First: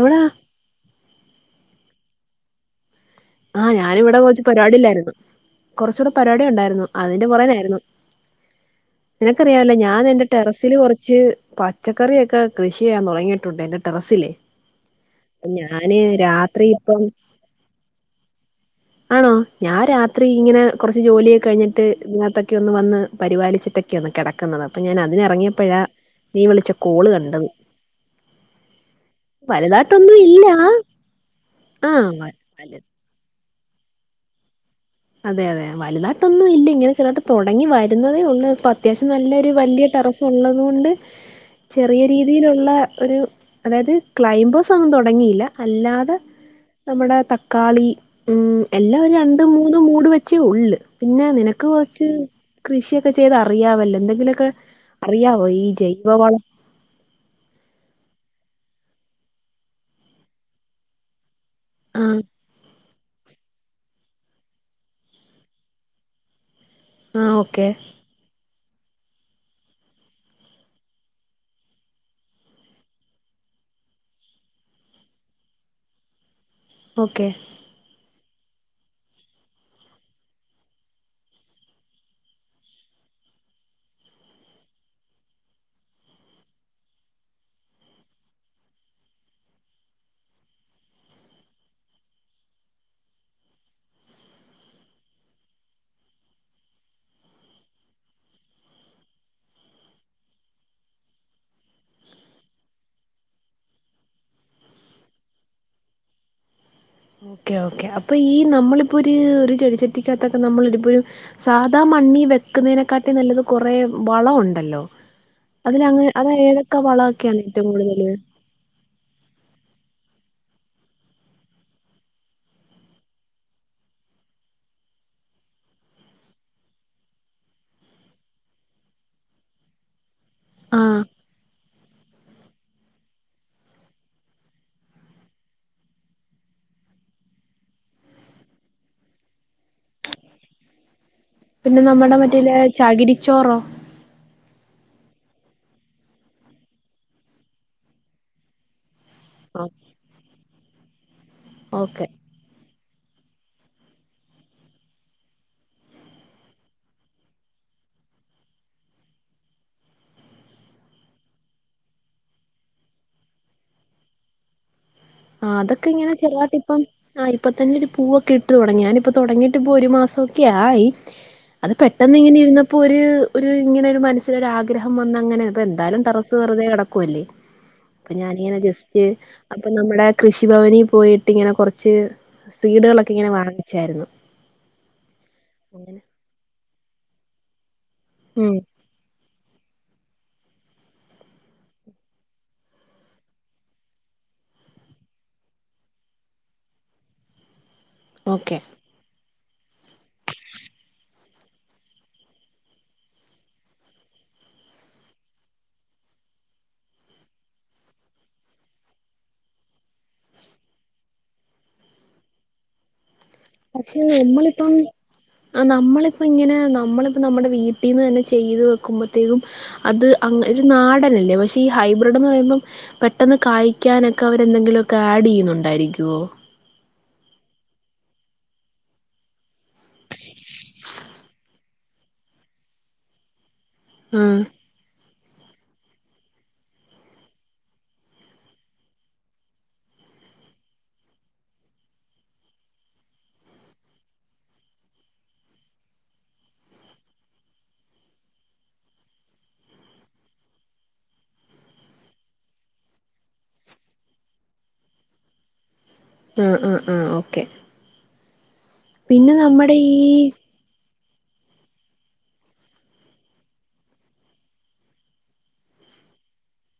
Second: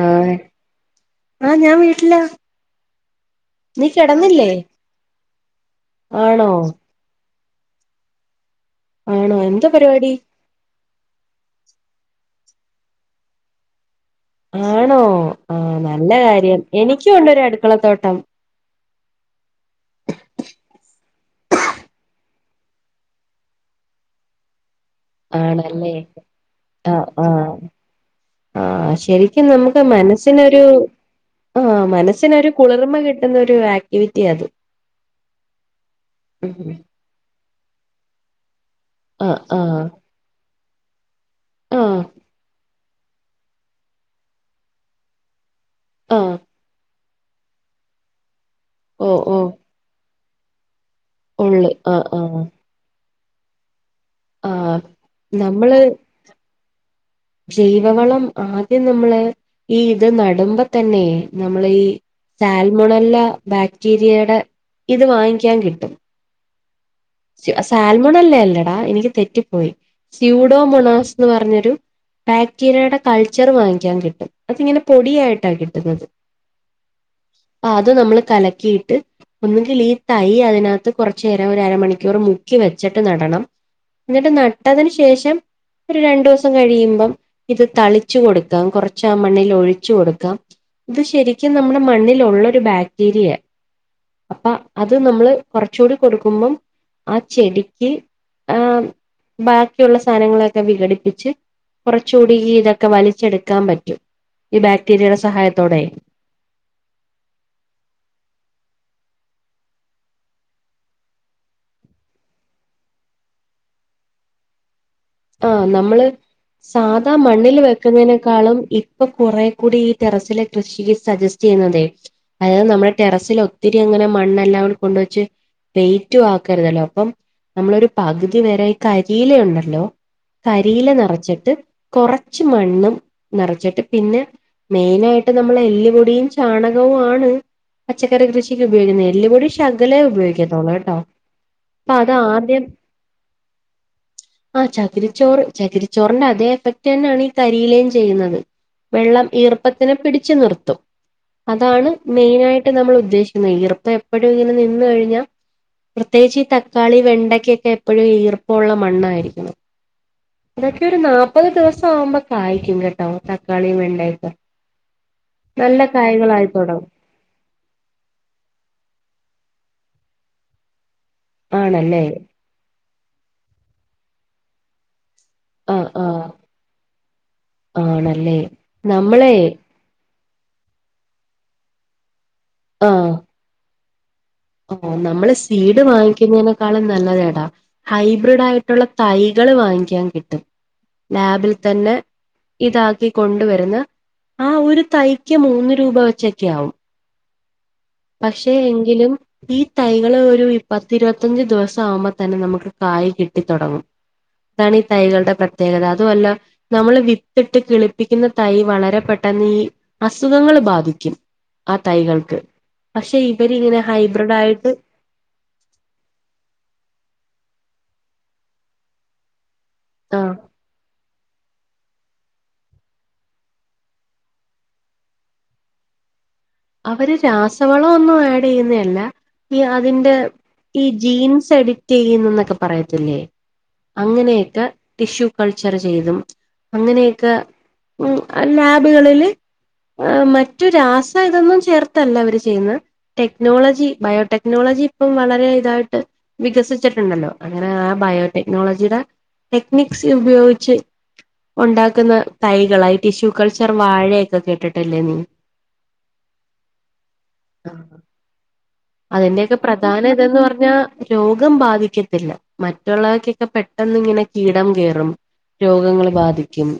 ആഹ് ആഹ് ഞാൻ വീട്ടിലാ ആഹ് നീ ഞാൻ ഇവിടെ കൊ റച്ച് കിടന്നില്ലേ പരിപാടിയിലായിരുന്നു കൊറച്ചൂടെ പരിപാടി ആണോ ഉണ്ടായിരുന്നു അതിന്റെ പുറകെയായിരുന്നു ആണോ എന്താ നിനക്കറിയാല്ലോ ഞാൻ പരിപാടി എന്റെ ടെറസില് കൊ റച്ച് പച്ചക്കറിയൊക്കെ കൃഷി ചെയ്യാൻ തൊടങ്ങിയിട്ടുണ്ട് എന്റെ ടെറസില് ആണോ ആഹ് നല്ല കാര്യാണ് രാത്രി ഇപ്പം എനിക്കുണ്ടൊരു അടുക്കളത്തോട്ടം ആണോ ഞാൻ രാത്രി ഇങ്ങനെ കൊറച്ച് ജോലിയൊക്കെ കഴിഞ്ഞിട്ട് ഇതിനകത്തൊക്കെ ഒന്ന് വന്ന് പരിപാലിച്ചിട്ടൊക്കെ ക്ക്യ കെടക്കുന്നത് അപ്പൊ ഞാൻ അതിനിറങ്ങിയപ്പോഴാ ആണല്ലേ നീ വിളിച്ച ആഹ് കോള് കണ്ടത് ആഹ് ആഹ് ശരിക്കും നമുക്ക് വലുതായിട്ടൊന്നും ഇല്ല മനസ്സിനൊരു ആഹ് മനസ്സിനൊരു ആഹ് കുളിർമ കിട്ടുന്ന ഒരു ആക്ടിവിറ്റിയാ അത് അതെ അതെ വല്തായിട്ടൊന്നുല്ല ഉം ഇങ്ങനെ ചെർതായിട്ട് തൊടങ്ങി വരുന്നതേ ഉള്ളൂ പ്പ അത്യാവശ്യം ആഹ് നല്ലൊരു ആഹ് വലിയ ടെറസ് ഉള്ളതുകൊണ്ട് ആഹ് ചെറിയ രീതിയിലുള്ള ഒരു അതായത് ക്ലൈംബോസ് ഒന്നും തൊടങ്ങിയില്ല അല്ലാതെ ആഹ് നമ്മുടെ തക്കാളി ഉം എല്ലാം ഓ ഓ രണ്ടും മൂന്നും മൂട് വെച്ചേ ഉള്ള് പിന്നെ നിനക്ക് ഉള്ള് ആഹ് കൊറച്ച് ആഹ് കൃഷിയൊക്കെ ചെയ്ത് അറിയാവല്ലോ എന്തെങ്കിലൊക്കെ ആഹ് അറിയാവോ ഈ നമ്മള് ജൈവ വളം ജൈവവളം ആദ്യം നമ്മളെ ഈ ഇത് നടുമ്പോ തന്നെ നമ്മളെ ഈ ആ സാൽമോണല്ല ബാക്ടീരിയയുടെ ഇത് വാങ്ങിക്കാൻ കിട്ടും ആ ഓക്കെ സാൽമോണല്ലേ അല്ലേടാ എനിക്ക് തെറ്റിപ്പോയി സ്യൂഡോ മൊണാസ് എന്ന് പറഞ്ഞൊരു ബാക്ടീരിയയുടെ കൾച്ചർ വാങ്ങിക്കാൻ കിട്ടും അതിങ്ങനെ പൊടിയായിട്ടാ കിട്ടുന്നത് ഓക്കെ ആഹ് അത് നമ്മൾ കലക്കിയിട്ട് ഒന്നുങ്കിൽ ഈ തൈ അതിനകത്ത് കുറച്ചു നേരം ഒരു അരമണി ക്കുർ മുക്കി വെച്ചിട്ട് നടണം എന്നിട്ട് നട്ടതിന് ശേഷം ഒരു രണ്ടു ദിവസം കഴിയുമ്പം ഇത് തളിച്ചു കൊടുക്കാം കുറച്ചാ മണ്ണിൽ ഒഴിച്ച് കൊടുക്കാം ഇത് ശരിക്കും നമ്മുടെ മണ്ണിലുള്ള ഒരു ബാക്ടീരിയ അപ്പൊ അത് നമ്മള് കുറച്ചുകൂടി കൊടുക്കുമ്പം ആഹ് ചെടിക്ക് ആഹ് ബാക്കിയുള്ള സാധനങ്ങളൊക്കെ വിഘടിപ്പിച്ച് കുറച്ചുകൂടി ഇതൊക്കെ വലിച്ചെടുക്കാൻ പറ്റും ഈ ബാക്ടീരിയയുടെ സഹായത്തോടെ ഓക്കേ ഓക്കെ അപ്പൊ ഈ നമ്മളിപ്പോ ഒരു ഒരു ചെടിച്ചട്ടിക്കകത്തൊക്കെ നമ്മള ഇപ്പോ ഒരു സാധാ മണ്ണി വെക്കുന്നതിനെക്കാട്ടി നല്ലത് കുറേ വളമുണ്ടല്ലോ ആഹ് നമ്മള് സാധാ വളമൊക്കെയാണ് മണ്ണിൽ ഏറ്റവും കൂടുതൽ വെക്കുന്നതിനേക്കാളും ഇപ്പൊ കൊറ കൂടി ഈ ടെറസിലെ കൃഷിക്ക് സജസ്റ്റ് ചെയ്യുന്നതെ അതായത് നമ്മുടെ ടെറസിൽ ഒത്തിരി അങ്ങനെ മണ്ണെല്ലാം കൊണ്ടുവച്ച് വെയറ്റു ആക്കരുതല്ലോ അപ്പം നമ്മളൊരു പകുതി വരെ കരിയില ഉണ്ടല്ലോ ആ കരിയില നിറച്ചിട്ട് കുറച്ച് മണ്ണും നിറച്ചിട്ട് പിന്നെ മെയിനായിട്ട് നമ്മൾ എല്ലിപൊടിയും ചാണകവും ആണ് പച്ചക്കറി കൃഷിക്ക് ഉപയോഗിക്കുന്നത് എല്ലുപൊടി ശകലേ ഉപയോഗിക്കാത്തോളൂ കേട്ടോ പിന്നെ അപ്പൊ അത് നമ്മുടെ മറ്റേയില് ആദ്യം ചാകിരിച്ചോറോ ആഹ് ചക് ചകരിച്ചോറ് ചകിരിച്ചോറിന്റെ അതേ എഫക്ട് തന്നെയാണ് ഈ കരിയിലയും ചെയ്യുന്നത് വെള്ളം ആ ഈർപ്പത്തിനെ പിടിച്ചു നിർത്തും അതാണ് ഓക്കെ മെയിനായിട്ട് നമ്മൾ ഉദ്ദേശിക്കുന്നത് ഈർപ്പം എപ്പോഴും ഇങ്ങനെ നിന്ന് കഴിഞ്ഞാൽ പ്രത്യേകിച്ച് ഈ തക്കാളി വെണ്ടയ്ക്കൊക്കെ എപ്പോഴും ഈർപ്പമുള്ള മണ്ണായിരിക്കണം ഇതൊക്കെ ഒരു നാല്പ്പത് ദിവസം ആവുമ്പോ കായ്ക്കും കേട്ടോ തക്കാളിയും വെണ്ടയൊക്കെ നല്ല കായകളായിത്തുടങ്ങും ആഹ് ഇപ്പൊ തന്നെ ഒരു പൂവൊക്കെ ഇട്ട് തുടങ്ങി ഞാന ഇപ്പൊ തുടങ്ങിയിട്ട് ഇപ്പൊ ഒരു മാസം ഒക്കെ ആയി അത് ആണല്ലേ പെട്ടെന്ന് ഇങ്ങനെ ഇരുന്നപ്പോ ഒരു ഒരു ഇങ്ങനെ ഒരു മനസ്സിലൊരാഗ്രഹം വന്ന അങ്ങനെ അപ്പ ആഹ് എന്തായാലും ആഹ് ടറസ്സ് വെറുതെ കിടക്കും അല്ലേ അപ്പൊ ആണല്ലേ ഞാനിങ്ങനെ ജസ്റ്റ് നമ്മളെ അപ്പൊ നമ്മുടെ കൃഷിഭവനിൽ പോയിട്ട് ഇങ്ങനെ കൊറച്ച് സീഡുകളൊക്കെ ഇങ്ങനെ വാങ്ങിച്ചായിരുന്നു ഓ നമ്മള് സീഡ് അങ്ങനെ വാങ്ങിക്കുന്നതിനേക്കാളും നല്ലതേടാ ഹൈബ്രിഡ് ഉം ആയിട്ടുള്ള തൈകള് വാങ്ങിക്കാൻ കിട്ടും ലാബിൽ തന്നെ ഇതാക്കി കൊണ്ടുവരുന്ന ആഹ് ഒരു തൈക്ക് മൂന്ന് രൂപ വെച്ചൊക്കെ ആവും പക്ഷെ ഓക്കെ എങ്കിലും ഈ തൈകള് ഒരു പത്തിരുപത്തഞ്ച് ദിവസം ആകുമ്പോ തന്നെ നമുക്ക് കായ കിട്ടി തുടങ്ങും അതാണ് ഈ തൈകളുടെ പ്രത്യേകത അതും അല്ല നമ്മള് വിത്തിട്ട് കിളിപ്പിക്കുന്ന തൈ വളരെ പെട്ടെന്ന് ഈ അസുഖങ്ങള്ൾ ബാധിക്കും ആഹ് തൈകൾക്ക് പക്ഷെ ഇവരിങ്ങനെ ഹൈബ്രിഡ് ആയിട്ട് ആഹ് നമ്മളിപ്പ ഇങ്ങനെ നമ്മളിപ്പോ നമ്മുടെ വീട്ടിൽന്ന് തന്നെ ചെയ്ത് വെക്കുമ്പോഴത്തേക്കും അത് ആഹ് ഇത് നാടൻല്ലേ പക്ഷ ഈ ഹൈബ്രിഡ്ന്ന് പറയുമ്പോം പെട്ടെന്ന് കായ്ക്കാനൊക്കെ അവരെന്തെങ്കിലുമൊക്കെ ആഡ് ചെയ്യുന്നുണ്ടായിരിക്കുമുവോ അവര് രാസവളം ഒന്നും ആഡ് ചെയ്യുന്നല്ല ഈ അതിന്റെ ഈ ജീൻസ് എഡിറ്റ് ചെയ്യുന്നുന്നൊക്കെ പറയത്തില്ലേ ആഹ് അങ്ങനെയൊക്കെ ടിഷ്യൂ കൾച്ചർ ചെയ്തും അങ്ങനെയൊക്കെ ലാബുകളിൽ ആഹ് മറ്റ് രാസ ഇതൊന്നും ചേർത്തല്ല അവര് ചെയ്യുന്ന ടെക്നോളജി ബയോടെക്നോളജി ഇപ്പം വളരെ ഇതായിട്ട് വികസിച്ചിട്ടുണ്ടല്ലോ അങ്ങനെ ആഹ് ബയോടെക്നോളജിയുടെ ടെക്നിക്സ് ഉപയോഗിച്ച് ഉണ്ടാക്കുന്ന തൈകളാ ഈ ടിഷ്യൂ കൾച്ചർ വാഴയൊക്കെ കേട്ടിട്ടല്ലേ നീ ആഹ് ആഹ് ആഹ് ഓക്കെ ആ പിന്നെ അതിന്റെക്കെ നമ്മുടെ പ്രധാന ഈ ഇതെന്ന് പറഞ്ഞ ഞ രോഗം ബാധിക്കത്തില്ല മറ്റുള്ളവർക്കൊക്കെ പെട്ടന്ന് ഇങ്ങനെ കീടം കയറും രോഗങ്ങള് ബാധിക്കും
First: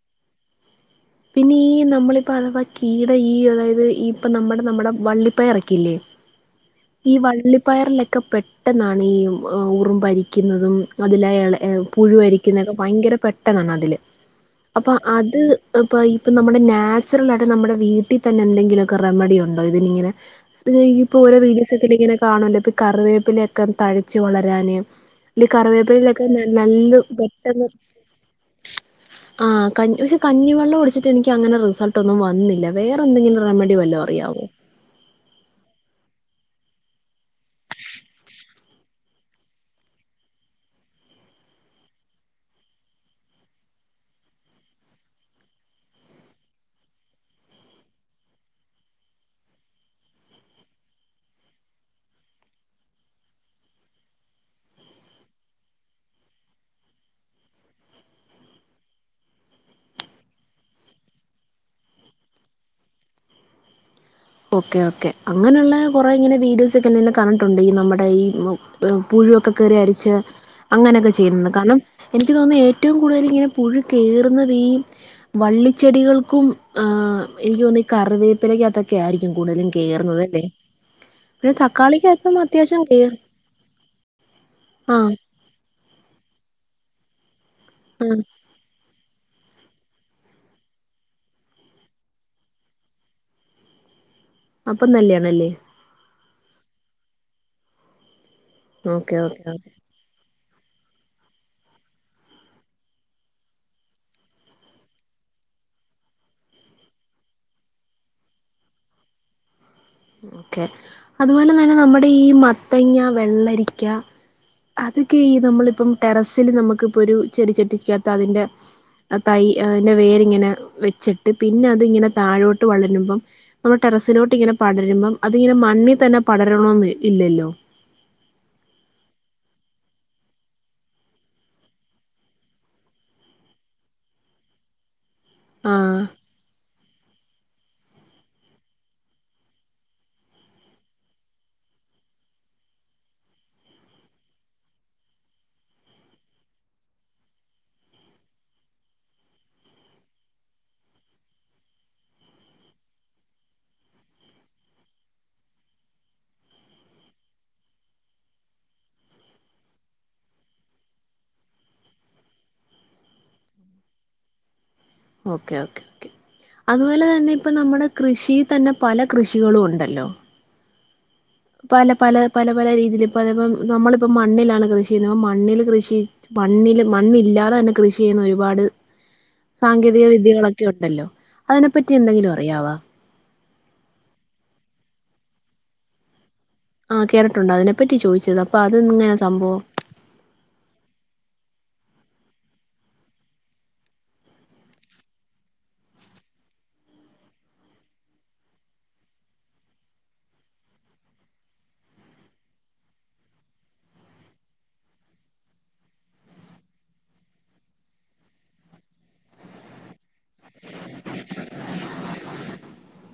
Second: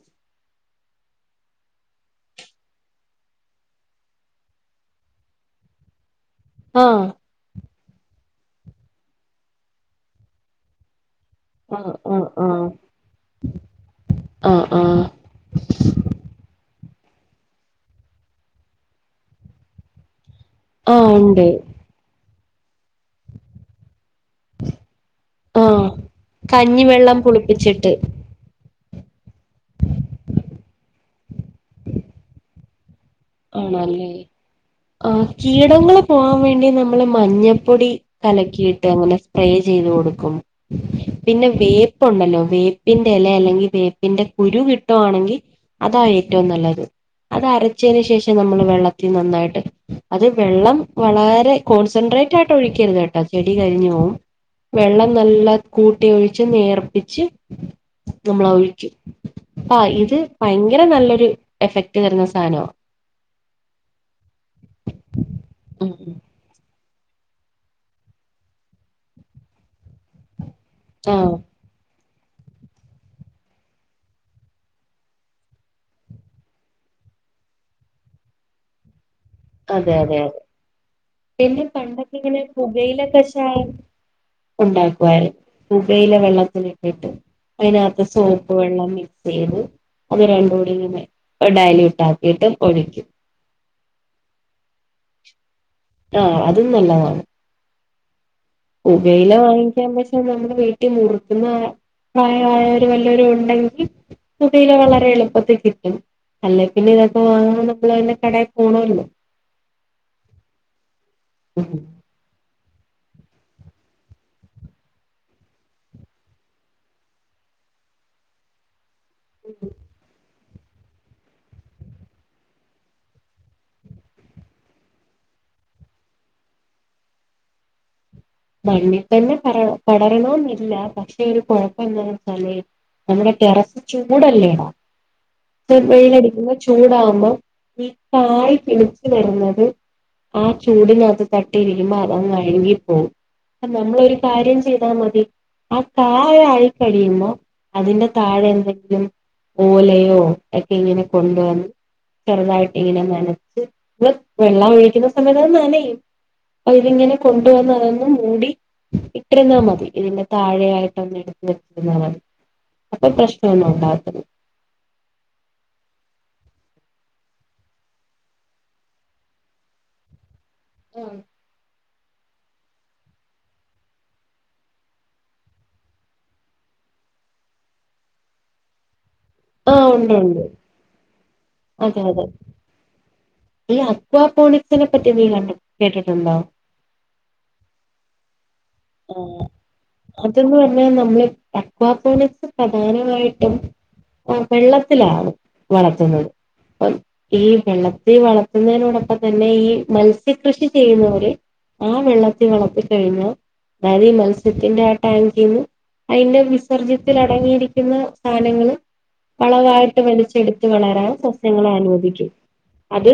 പിന്നെ ഈ നമ്മളിപ്പോ അഥവാ കീടം ഈ അതായത് ഇപ്പ നമ്മുടെ നമ്മുടെ വള്ളിപ്പയറൊക്കെയില്ലേ ഉ ഈ വള്ളി പയറിലൊക്കെ പെട്ടെന്നാണ് ഈ ഉറുമ്പ് അരിക്കുന്നതും അതില [unintelligible] ആഹ് ആഹ് ആഹ് പുഴുവരിക്കുന്നൊക്കെ ഭയങ്കര പെട്ടെന്നാണ് അതില് ആഹ് അപ്പൊ ആഹ് അത് ഇപ്പൊ ഇപ്പ നമ്മുടെ നാച്ചുറൽ ആയിട്ട് നമ്മുടെ വീട്ടിൽ തന്നെ എന്തെങ്കിലൊക്കെ റെമഡി ഉണ്ടോ ഇതിനിങ്ങനെ ഇതാ ആഹ് ഇപ്പോ ഓരോ ഉണ്ട് വീഡിയോസിലൊക്കെ ഇങ്ങനെ കാണല്ലോ ഈ കറിവേപ്പിലൊക്കെ ത ഴച്ചു വളരാന് ആഹ് കറിവേപ്പിലയിലൊക്കെ നല്ല കഞ്ഞിവെള്ളം പെട്ടെന്ന് പുളിപ്പിച്ചിട്ട് ആഹ് കഞ്ഞി പക്ഷെ കഞ്ഞി വെള്ളം ഒഴിച്ചിട്ട്‌ എനിക്ക് അങ്ങനെ റിസൾട്ട് ഒന്നും വന്നില്ല വേറെ എന്തെങ്കിലും റെമഡി വല്ലോ ആണല്ലേ അറിയാവോ ആ കീടങ്ങള് പോകാൻ വേണ്ടി നമ്മള് മഞ്ഞപ്പൊടി കലക്കിയിട്ട് അങ്ങനെ സ്പ്രേ ചെയ്ത് കൊടുക്കും പിന്നെ വേപ്പുണ്ടല്ലോ വേപ്പിന്റെ ഇല അല്ലെങ്കിൽ വേപ്പിന്റെ കുരു കിട്ടുവാണെങ്കിൽ അതാ ഏറ്റവും നല്ലത് അത് അരച്ച് ച്ചന് ശേഷം നമ്മൾ വെള്ളത്തിൽ നന്നായിട്ട് അത് വെള്ളം വളരെ കോൺസെൻട്രേറ്റ് ആയിട്ട് ഒഴിക്കരുത് കേട്ടോ ട്ട ചെടി കരിഞ് പോവും വെള്ളം നല്ല കൂട്ടി ഒഴിച്ച് നേർപ്പിച്ച് നമ്മള ഒഴിക്കും അ ഇത് ഭയങ്കര നല്ലൊരു എഫക്ട് തരുന്ന സാധനമാ ഓക്കെ ഓക്കെ അങ്ങനെയുള്ള ഉം കൊറെ ഉം ഇങ്ങനെ വീഡിയോസ് ഒക്കെന്നെ കണ്ടിട്ടുണ്ട് ഈ നമ്മുടെ ഈ പുഴുവൊക്കെ കേറി അരിച്ച അങ്ങനെയൊക്കെ ആഹ് ചെയ്യുന്നുണ്ട് കാരണം എനിക്ക് തോന്നുന്നു ഏറ്റവും കൂടുതൽ ഇങ്ങനെ പുഴു കയറുന്നതീ വള്ളിച്ചെടികൾക്കും ആഹ് എനിക്ക് തോന്നുന്നു ഈ കറിവേപ്പിലേക്ക ഒക്കെ ആയിരിക്കും കൂടുതലും അതെ അതെ അതെ കേറുന്നതല്ലേ പിന്നെ പണ്ടൊക്കെ ഇങ്ങനെ പുകയില കയറും കഷായം ആ ഉണ്ടാക്കുവാരുന്നു പുകയില വെള്ളത്തിലിട്ടിട്ട് അതിനകത്ത് ആ സോ പ്പ് വെള്ളം മിക്സ് ചെയ്ത് അത് രണ്ടും കൂടി ഡെയ്ലൂട്ടാക്കിയിട്ട് ഒഴിക്കും അപ്പം നല്ലാണല്ലേ ആഹ് അതും നല്ലതാണ് ഓക്കെ പുകയില ഓക്കെ ഓക്കെ വാങ്ങിക്കാൻ പ നമ്മള് വീട്ടിൽ മുറുക്കുന്ന പ്രായമായവരു വല്ലരു ഉണ്ടെങ്കിൽ പുകയിലെ വളരെ എളുപ്പത്തിൽ കിട്ടും അല്ലേ പിന്നെ ഇതൊക്കെ വാങ്ങൻ നമ്മള് അന്റെ കടയിൽ പോണല്ലോ ഓക്കെ അതുപോലെ തന്നെ നമ്മുടെ ഈ മത്തങ്ങ, വെള്ളരിക്ക അതൊക്കെ ഈ നമ്മളിപ്പം ടെറസിൽ നമുക്ക്പ്പൊ ഒരു ചെടിച്ചട്ടിക്കാത്ത അതിന്റെ ആ തൈ അയ്ന്റെ വേരിങ്ങനെ വെച്ചിട്ട് പിന്നെ അത് ഇങ്ങനെ താഴോട്ട് വളരുമ്പം നമ്മ ടെറസിലോട്ട് ഇങ്ങനെ പടരുമ്പം അതിങ്ങനെ മണ്ണിൽ തന്നെ പടരണോന്ന് ഇല്ലല്ലോ മണ്ണിൽ തന്നെ പറ പടരണോന്നില്ല പക്ഷെ ഒരു കുഴപ്പന്താന്ന് വെച്ചാല് നമ്മുടെ ടെറസ് ചൂടല്ലേടാ ഇച്ചിരി ആഹ് വെയിലടിക്കുമ്പോ ചൂടാവുമ്പോ ഈ കായ് പിടിച്ചു വരുന്നത് ആ ചൂടിനകത്ത് തട്ടി ഇരിക്കുമ്പോ അതങ് അഴുകി പോവും അല്ല നമ്മളൊരു കാര്യം ചെയ്താൽ മതി അ താഴെ ആയി കഴിയുമ്പോ അതിന്റെ താഴെ എന്തെങ്കിലും ഓലയോ ഒക്കെ ഇങ്ങനെ കൊണ്ടുവന്ന് ചെറുതായിട്ട് ഇങ്ങനെ നനച്ച് നമ്മള് വെള്ളം ഒഴിക്കുന്ന സമയത്ത് നനയും അവര് ഇങ്ങനെ കൊണ്ടുവന്ന മൂടി ഇട്ടിരുന്നാ മതി ഇതിന്റെ താഴെ ആയിട്ടൊന്ന് എടുത്ത് ഇട്ടിരുന്നാ മതി അപ്പൊ പ്രശ്നം ഒന്നും ഉണ്ടാവത്തില്ല ഓക്കെ ഓക്കെ ഓക്കെ അതുപോലെ തന്നെ ഇപ്പ നമ്മുടെ കൃഷിയിൽ തന്നെ പല കൃഷികളും ഉണ്ടല്ലോ ആഹ് പല പല പല പല രീതിയിൽ ഇപ്പം നമ്മളിപ്പ മണ്ണിലാണ് കൃഷി ചെയ്യുന്നത് അപ്പം മണ്ണില് കൃഷി മണ്ണില് മണ്ണ് ഇല്ലാതെ തന്നെ കൃഷി ചെയ്യുന്ന ഒരുപാട് [inaudible] സാങ്കേതിക ഉണ്ട് ഉണ്ട് വിദ്യകളൊക്കെ ഉണ്ടല്ലോ അതിനെപ്പറ്റി അതെ അതെ എന്തെങ്കിലും അറിയാവാേ ഈ അക്വാപോണിക്സിനെ പറ്റി നീ ക കേട്ടിട്ടുണ്ടോ ആ കേട്ടിട്ടുണ്ട് അതിനെപ്പറ്റി ചോദിച്ചത് അപ്പൊ അത് എങ്ങനെയാണ് സംഭവം അതന്ന് പറഞ്ഞാൽ നമ്മള് തക്വാസോണിക്സ് പ്രധാനമായിട്ടും ആ വെള്ളത്തിലാണ് വളർത്തുന്നത് അ ഈ വെള്ളത്തിൽ വളർത്തുന്നതിനോടൊപ്പം തന്നെ ഈ മത്സ്യ കൃഷി ചെയ്യുന്നവര് ആ വെള്ളത്തിൽ വളർത്തി കഴിഞ്ഞാൽ അതായത് ഈ മത്സ്യത്തിന്റെ ആ ടാങ്കീന്ന് അതിന്റെ വിസർജ്യത്തിൽ അടങ്ങിയിരിക്കുന്ന സാധനങ്ങള് വളവായിട്ട് വലിച്ചെടുത്ത് വളരാൻ സസ്യങ്ങളെ അനുവദിക്കും അത്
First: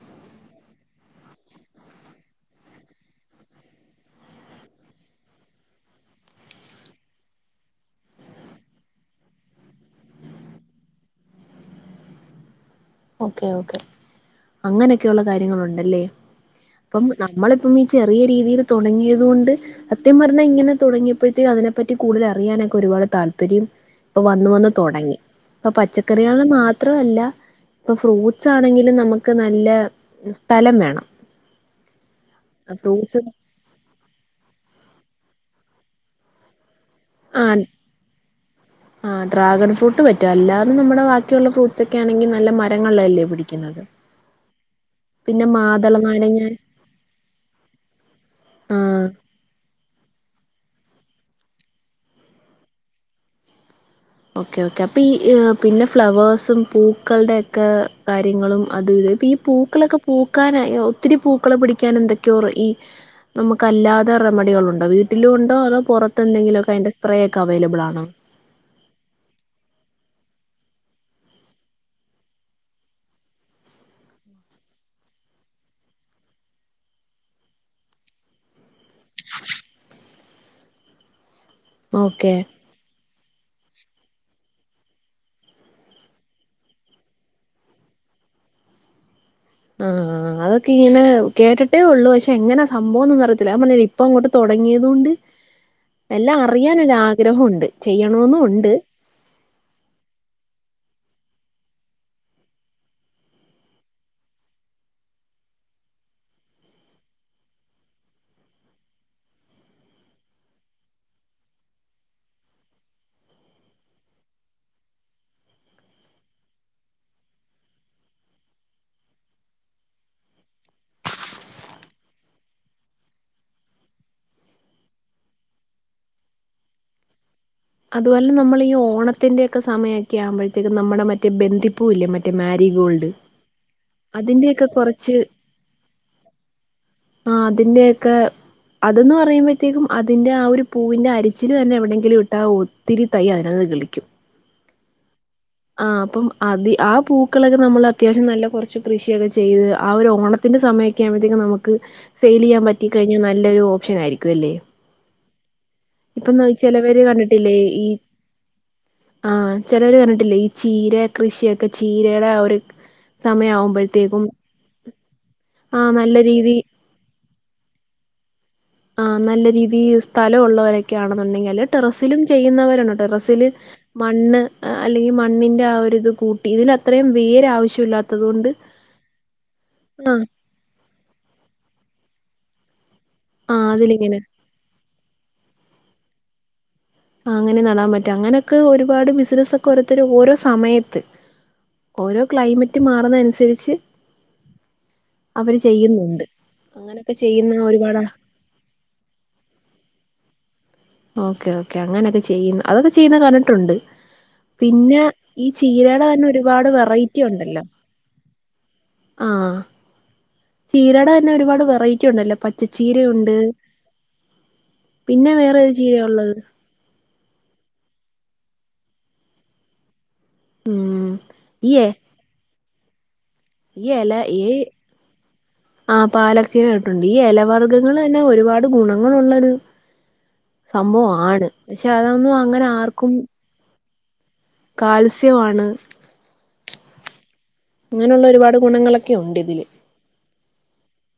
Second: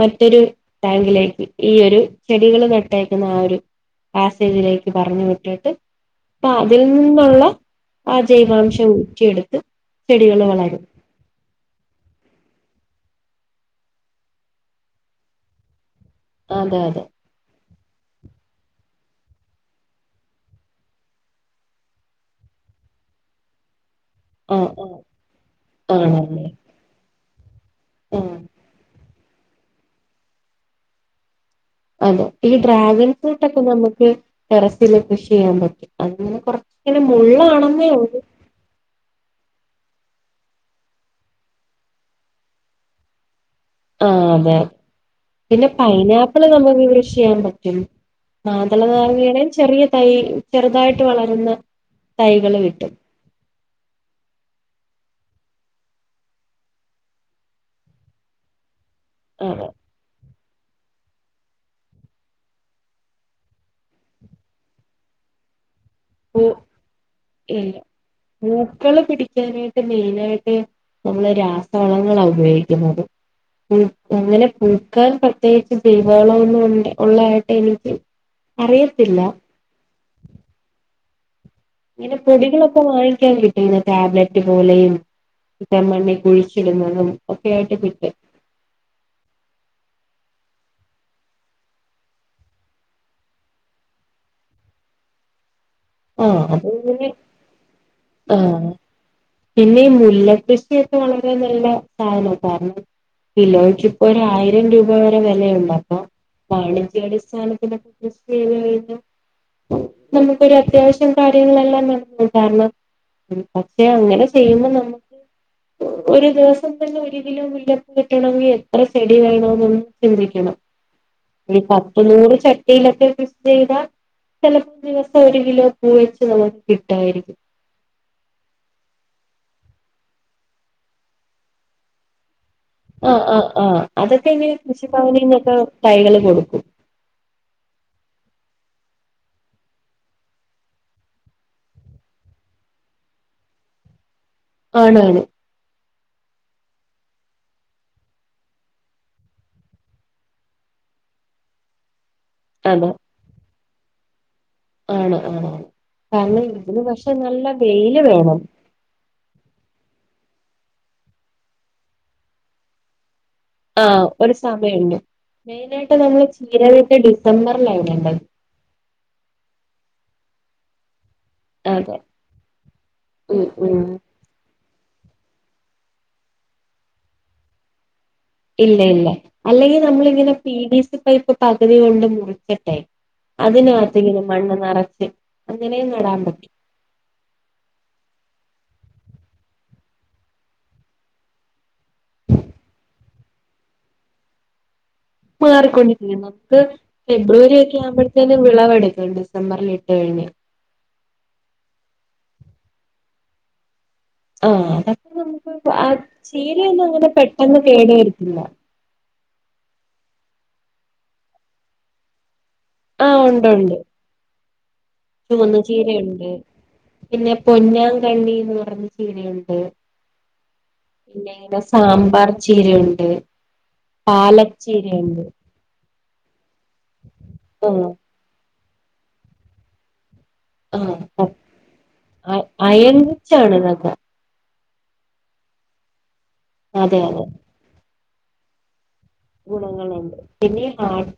മറ്റൊരു ടാങ്കിലേക്ക് ഈ ഒരു ചെടികൾ നട്ടേക്കുന്ന ആ ഒരു പാസേജിലേക്ക് പറഞ്ഞു വിട്ടിട്ട് അപ്പ അതിൽ നിന്നുള്ള ആ ജൈവാംശം ഊറ്റിയെടുത്ത് ചെടികൾ വളരും ഓക്കെ ഓക്കെ അങ്ങനൊക്കെയുള്ള കാര്യങ്ങള് ഉണ്ടല്ലേ അതെ അതെ നമ്മളിപ്പം ഈ ചെറിയ രീതിയിൽ തുടങ്ങിയത് കൊണ്ട് അത്യം പറഞ്ഞാ ഇങ്ങനെ തുടങ്ങിയപ്പോഴത്തേക്ക് അതിനെ പറ്റി കടുതൽ അറിയാനൊക്കെ ഒരുപാട് താല്പര്യം വന്ന് വന്ന് ആഹ് തുടങ്ങി അപ്പം പച്ചക്കറികൾ ആണല്ലേ മാത്രമല്ല ഇപ്പൊ ആഹ് ഫ്രൂട്ട്സ് ആണെങ്കിലും നമുക്ക് നല്ല സ്ഥലം വേണം അതെ ഈ ഡ്രാഗൺ ഫ്രൂട്ട്സ് ഫ്രൂട്ടൊക്കെ നമുക്ക് ടെറസൽ കൃഷി ചെയ്യാൻ പറ്റും അതിന് കുറ ഇങ്ങനെ മുള്ള് ആണെന്നേ ഉള്ളൂ ആ ഡ്രാഗൺ ഫ്രൂട്ട് പറ്റും അല്ലാതെ നമ്മുടെ ബാക്കിയുള്ള ഫ്രൂട്ട്സ് ഒക്കെ ആണെങ്കിൽ നല്ല മരങ്ങളിലല്ലേ പിടിക്കുന്നത് ആ അതെതെ പിന്നെ മാതള നാരങ്ങ പൈനാപ്പിള് നമുക്ക് കൃഷി ചെയ്യാൻ പറ്റും മാതള ആഹ് നാരയുടെയും ചെറിയ തൈ ചെറുതായിട്ട് വളരുന്ന തൈകള് കിട്ടും ഓക്കേ ഓക്കേ അപ്പൊ ഈ പിന്നെ ഫ്ലവേഴ്സും പൂക്കളുടെ ഒക്കെ കാര്യങ്ങളും അത് ഇത് അപ്പൊ ഈ അതെ പൂക്കളൊക്കെ പൂക്കാൻ ഒത്തിരി പൂക്കളെ പിടിക്കാൻ എന്തൊക്കെയോറ ഈ നമുക്ക് അല്ലാതെ റെമഡികൾ ഉണ്ടോ വീട്ടിലുണ്ടോ അതോ പുറത്തെ പൂ എന്തെങ്കിലൊക്കെ അതിൻ്റെ സ്പ്രേ ഒക്കെ ഇല്ല അവൈലബിൾ ആണോ പൂക്കള് പിടിക്കാനായിട്ട് മെയിന് ആയിട്ട് നമ്മള് രാസവളങ്ങളാണ് ഉപയോഗിക്കുന്നത് ഉം അങ്ങനെ പൂക്കാൻ പ്രത്യേകിച്ച് ജൈവ വളം ഒന്നും ഉണ്ട് ഉള്ളതായിട്ട് എനിക്ക് അറിയത്തില്ല ഇങ്ങനെ ഓക്കെ പൊടികളൊപ്പ വാങ്ങിക്കാൻ കിട്ടും ടാബ്ലറ്റ് പോലെയും [unintelligible] മണ്ണി കുഴിച്ചിടുന്നതും ഒക്കെയ ആയിട്ട് കിട്ട് ആ അതൊക്കെ ഇങ്ങനെ കേട്ട്ട്ടേ ഉള്ളൂ പക്ഷെ എങ്ങനെ സംഭവംന്നും അറിയത്തില്ല ഞാൻ പർഞ്ഞിലേ ഇപ്പൊ അങ്ങോട്ട് തൊടങ്ങിയതുണ്ട് [inaudible] എല്ലാം അത് ഇങ്ങനെ അറിയാനൊരാഗ്രഹം ഉണ്ട് ആഹ് ചെയ്യണോന്നുണ്ട്. പിന്നെ ഈ മുല്ല കൃഷിയൊക്കെ വളരെ നല്ല സാധനമാണ് കാരണം കിലോയ്ക്ക് ഇപ്പൊ ഒരായിരം രൂപ വരെ വെലയുണ്ടാക്ക. വാണിജ്യ അടിസ്ഥാനത്തിനൊക്കെ [unintelligible] നമുക്ക് ഒര അത്യാവശ്യം കാര്യങ്ങളെല്ലാം [inaudible] കാരണം പക്ഷെ അങ്ങനെ ചെയ്യുമ്പോ നമ്മൾ ഒരു ദിവസം തന്നെ ഒര് കിലോ മുല്ലപ്പൂ കിട്ടണങ്കിൽ എത്ര ചെടി [unintelligible] ചിന്തിക്കണം ഒരു പത്ത്, നൂറ് ചട്ടിയിലൊക്കെ കൃഷി ചെയ്താ ചെലപ്പോ ദിവസം ഒരു കിലോ പൂ വെച്ച് നമുക്ക് കിട്ടായിരിക്കും അതുപോലെ നമ്മൾ ഈ ഓണത്തിന്റെ ഒക്കെ സമയക്കെ ആകുമ്പഴത്തേലും നമ്മടെ മറ്റേ ബന്ധിപ്പൂ ഇല്ലേ മ റ്റേ മാരിഗോൾഡ് ആഹ് ആഹ് ആഹ് അതൊക്കെ ഇനി അതിന്റെയൊക്കെ കൃഷി കുറച്ച് ഭവനിന്നൊക്കെ തൈകള് കൊടുക്കും. ആ അതിന്റെയക്കെ അത് ന്ന് പറയുമ്പഴത്തേക്കും അതിന്റെ ആ ഒരു പൂവിന്റെ അരിച്ചില് തന്നെ എവിടെങ്കിലും ഇട്ടാവോ ഇത്തിരി തൈ [unintelligible] കിളിക്കും. ആണാണ് ആ അപ്പം അതി ആ പൂക്കളക്കെ നമ്മള് അത്യാവശ്യം നല്ല കൊറച്ച് കൃഷിയക്കെ ചെയ്ത് ആ ഒരു ഓണ ത്തിന്റെ സമയൊക്കെ ആകുമ്പത്തേക്കും നമുക്ക് സെയിൽ ചെയ്യാൻ പറ്റി കഴിഞ്ഞാൽ നല്ലൊരു ഓപ്ഷൻ ആയിരിക്കും. അല്ലേ? ആണോ ആ ഇപ്പം കാരണം ഇതിന് ചിലവര് പക്ഷെ നല്ല വെയില് വേണം. ആ ചെലർ പറഞ്ഞിട്ടില്ലേ ഈ ചീര കൃഷിയൊക്കെ ചീരയുടെ ഒര് സമയാവും ആ ഒരു സമയണ്ട് ആഹ് മെയിനായിട്ട് നല്ല നമ്മള് രീതി ചീരകട്ട് ഡിസംബർൽ ഇടേണ്ടത്. ആ നല്ല രീതിയിൽ സ്ഥലം ഉള്ളവര ക്കെ ആണെന്നുണ്ടെങ്കിൽ അല്ലേ അതെ ടെറസിലും ചെയ്യുന്നവരുണ്ട് ഉം ടെറസില് ഉം മണ്ണ് ഏ അല്ലെങ്കിൽ മണ്ണിൻ്റെ ആ ഒരു ഇത് കൂട്ടി ഇതിൽ അത്രയും വേരാവശ്യല്ലാ ഇല്ല ഇല്ല അല്ലെങ്കിൽ നമ്മളിങ്ങനെ പി വി സി പൈപ്പ് പകുതി കൊണ്ട് മുറിച്ച്ട്ടെ ആഹ് അതിലിങ്ങനെ അതിനകത്തിക്ക് മണ്ണ് നറച്ച് അങ്ങനെയും നടാൻ പറ്റും. ആ അങ്ങനെ നടാൻ പറ്റ അങ്ങനെക്കെ ഒരുപാട് ബിസിനസ് ഒക്കെ ഓരോത്തര് ഓരോ സമയത്ത് ഓരോ ക്ലൈമറ്റ് മാറുന്ന അനുസരിച്ച് മാറിക്കൊണ്ടിരിക്കും ചെയ്യുന്നുണ്ട് നമുക്ക് അങ്ങനൊക്കെ ഫെബ്രുവരി ചെയ്യുന്ന ഒക്കെ ഒരുപാട് ആവുമ്പഴേത്തേ വിളവെടുക്കും ഡിസംബറിൽ എട്ട് കഴിഞ്ഞ്. ഓക്കെ ഓക്കെ അങ്ങനെയക്കെ ചെയ്യുന്ന അതൊക്കെ ചെയ്യുന്ന കണ്ടിട്ടുണ്ട്. ആഹ് പിന്നെ അതൊക്കെ ഈ നമുക്ക് ആ ചീരയുടെ തന്നെ ഒരുപാട് ചീരയൊന്നും അങ്ങനെ വെറൈറ്റി പെട്ടെന്ന് ഉണ്ടല്ലോ. കേട് വരത്തില്ല ആ ചീരയുടെ തന്നെ ഒരുപാട് വെറൈറ്റി ഉണ്ടല്ലോ ആഹ് പച്ചച്ചീരയുണ്ട് ഉണ്ട് ഉണ്ട് പിന്നെ ചുവന്ന വേറെ ഒരു ചീരയ ചീരയുണ്ട് ഉള്ളത് പിന്നെ പൊന്നാം കണ്ണിന്ന് പർഞ്ഞ ചീരയുണ്ട്. ഉം പിന്നെ ഈ [unintelligible] സാമ്പാർ ചീരയുണ്ട് ഈ എല ഈ പാലച്ചീരയുണ്ട്. ആ പാലച്ചീരായിട്ടുണ്ട് ഈ എല ആഹ് വർഗ്ഗങ്ങൾ തന്നെ ഒരുപാട് ഗുണങ്ങുളള്ളത് ആഹ് സംഭവാണ് പക്ഷെ അതൊന്നും അ അങ്ങനെ അയൺ ആർക്കും [unintelligible] കാൽസ്യംമാണ് അതെ അതെ ഇങ്ങനെയുള്ള ഒരുപാട് ഗുണങ്ങളൊ ഗുണങ്ങളുണ്ട് പിന്നെ [unintelligible]